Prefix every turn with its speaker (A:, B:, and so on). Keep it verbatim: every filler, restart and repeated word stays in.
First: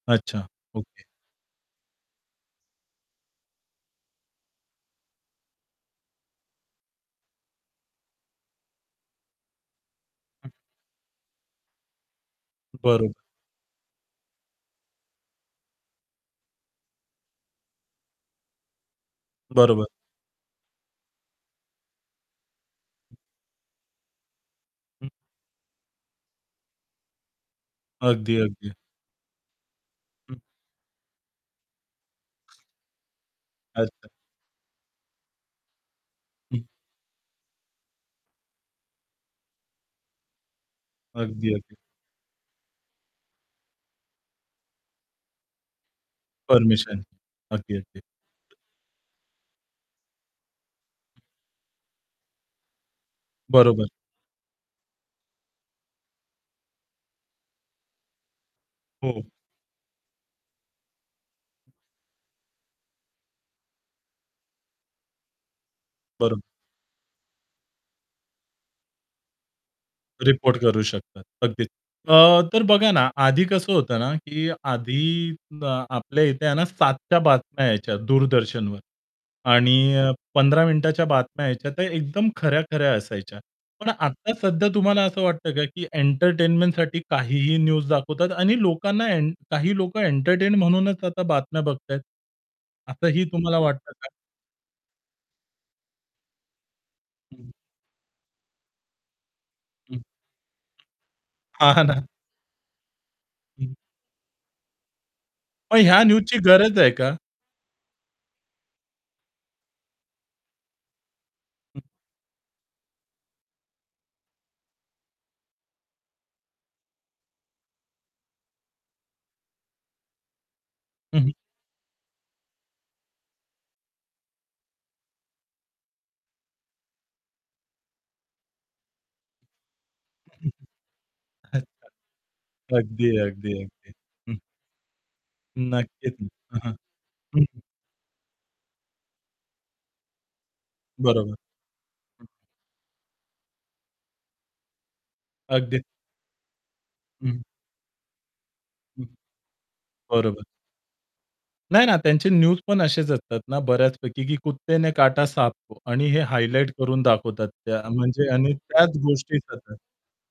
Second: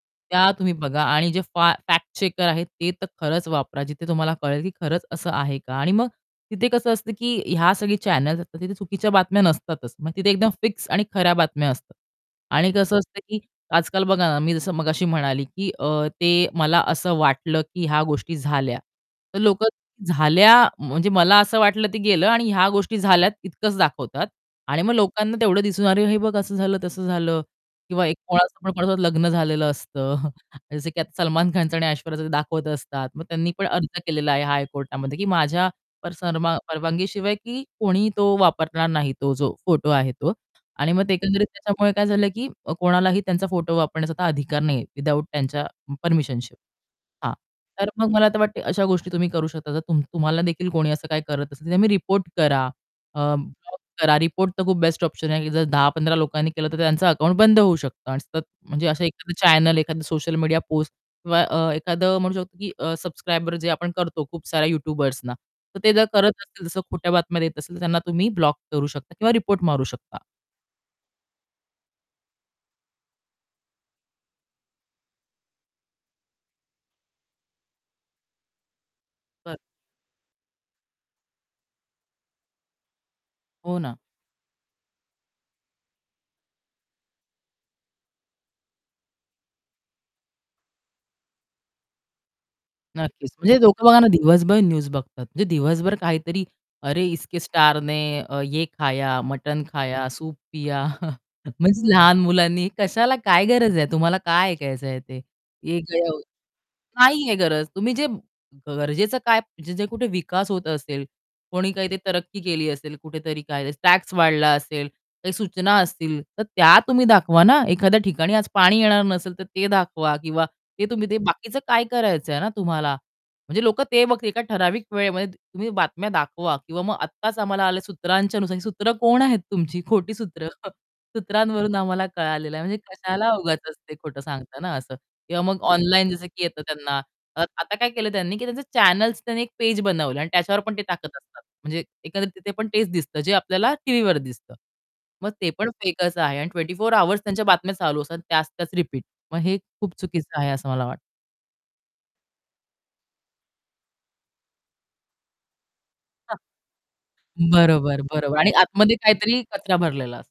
A: अच्छा.
B: त्या तुम्ही बघा
A: ओके.
B: आणि जे फॅ फॅक्ट-चेकर आहेत, ते तर खरंच वापरा. जिथे तुम्हाला कळेल की खरंच असं आहे का? आणि मग तिथे कसं असतं की ह्या सगळ्या चॅनल्स असतात. तिथे चुकीच्या बातम्या नसतातच. मग तिथे एकदम फिक्स आणि खऱ्या बातम्या असतात. आणि कसं
A: बरोब
B: असतं की, आजकाल बघा ना, मी जसं मगाशी म्हणाली की अ, ते मला असं वाटलं की ह्या गोष्टी झाल्या. तर लोकं
A: बरोबर.
B: झाल्या म्हणजे मला असं वाटलं ते गेलं आणि ह्या गोष्टी झाल्यात इतकंच दाखवतात. आणि मग
A: हं.
B: लोकांना तेवढं दिसून, अरे हे बघ, असं झालं, तसं झालं किंवा
A: अगदी, अगदी.
B: कोणाचं लग्न झालेलं असतं.
A: हं.
B: जसं की आता सलमान खानचं आणि ऐश्वर्याचं दाखवत असतात. मग त्यांनी पण अर्ज
A: अच्छा.
B: केलेला आहे हाय कोर्टामध्ये की माझ्या पारसा
A: हं.
B: परवानगी शिवाय की कोणीही तो वापरणार नाही तो जो फोटो आहे तो. आणि मग ते एकंदरीत
A: अगदी, अगदी.
B: त्याच्यामुळे काय झालं? की कोणालाही त्यांचा फोटो वापरण्याचा अधिकार नाहीये, विथआऊट त्यांच्या परमिशन शिवाय.
A: परमिशन.
B: हां,
A: अगदी,
B: तर
A: अगदी.
B: मग मला आता वाटतंय, अशा गोष्टी तुम्ही करू शकता. जर तुम तुम्हाला देखील कोणी असं काही करत असेल ते मग रिपोर्ट करा. अ, [unintelligible]
A: बरोबर.
B: करा. रिपोर्ट तर खूप बेस्ट ऑप्शन आहे की जर दहा पंधरा लोकांनी केलं तर त्यांचं अकाउंट बंद होऊ शकतं. आणि सतत म्हणजे असं
A: हो.
B: एखादं चॅनल एखादं सोशल मीडिया पोस्ट अ, किंवा एखादं म्हणू शकतो की अ, सबस्क्रायब जे आपण करतो खूप साऱ्या यूट्यूबर्सना तर ते जर करत
A: बरो
B: असतील. तसं खोट्या बातम्या देत असतील, तर त्यांना तुम्ही ब्लॉक करू शकता किंवा रिपोर्ट मारू शकता.
A: रिपोर्ट करू शकतात. अगदीच. अ, तर बघा ना आधी कसं होतं ना कीआधी आपल्या इथे आहे ना सात च्या बातम्या यायच्या दूरदर्शनवर
B: बरं.
A: आणि पंधरा मिनिटाच्या बातम्या यायच्या, तर एकदम खऱ्या-खऱ्या असायच्या.
B: हो
A: पण
B: ना.
A: आता सध्या तुम्हाला असं वाटतं का? की एंटरटेनमेंटसाठी काहीही न्यूज दाखवतात आणि लोकांना एं काही लोकं एंटरटेन म्हणूनच, आता बातम्या बघतायत. असंही
B: नक्कीच.
A: तुम्हाला
B: म्हणजे लोकं
A: वाटतं
B: बघा
A: का?
B: ना, दिवसभर न्यूज बघतात. म्हणजे दिवसभर काहीतरी अरे, इसके स्टारने ये खाया, मटन
A: हं.
B: खाया, सूप पिया
A: हां,
B: म्हणजे
A: ना.
B: लहान मुलांनी कशाला काय
A: हं.
B: गरज आहे? तुम्हाला काय ऐकायचंय ते?
A: मग ह्या न्यूज
B: [unintelligible]
A: ची गरज आहे का?
B: नाहीये गरज. तुम्ही जे गरजेचं काय? जे-जे कुठे विकास होत असेल, कोणी काही ते तरक्की केली असेल, कुठेतरी काय टॅक्स वाढला असेल, काही सूचना असतील तर त्या तुम्ही दाखवा ना. एखाद्या ठिकाणी आज पाणी येणार नसेल तर ते दाखवा किंवा ते तुम्ही ते
A: हं, हं.
B: बाकीचं काय करायचंय ना तुम्हाला? म्हणजे लोकं ते बघतील एका ठराविक वेळेमध्ये तुम्ही बातम्या दाखवा किंवा मग आत्ताच आम्हाला आल सूत्रांच्या नुसार, सूत्र कोण आहेत तुमची? खोटी सूत्र
A: अच्छा,
B: सूत्रांवरून आम्हाला कळालेलं आहे,
A: अच्छा.
B: म्हणजे
A: अगदी,
B: कशाला
A: अगदी,
B: उगाचच
A: अगदी.
B: ते खोटं
A: हं.
B: सांगता ना असं किंवा मग ऑनलाईन
A: नक्कीच
B: जसं
A: ना.
B: की
A: अ,
B: येतं,
A: हं.
B: त्यांना
A: हं.
B: आता काय केलं त्यांनी की त्यांचे चॅनल्स त्यांनी एक पेज बनवलं आणि त्याच्यावर पण ते टाकत
A: बरोबर.
B: असतात. म्हणजे एकंदरीत तिथे पण तेच दिसतं, जे आपल्याला टीव्हीवर दिसतं. मग ते पण
A: अगदीच.
B: फेक असं आहे आणि ट्वेंटी फोर आवर्स
A: हं.
B: त्यांच्या बातम्या चालू असतात, त्याच-त्याच रिपीट.
A: हं.
B: मग हे खूप चुकीचं
A: बरोबर.
B: आहे असं मला वाटतं.
A: नाही ना. त्यांचे न्यूज पण असेच असतात ना बऱ्याचपैकी, की कुत्ते ने काटा सांपकों आणि हे हायलाइटकरून दाखवतात. त्या
B: बरोबर,
A: म्हणजे
B: बरोबर आणि
A: आणि
B: आतमध्ये
A: त्याच गोष्टी
B: काहीतरी कचरा
A: होतात.
B: भरलेला असतो.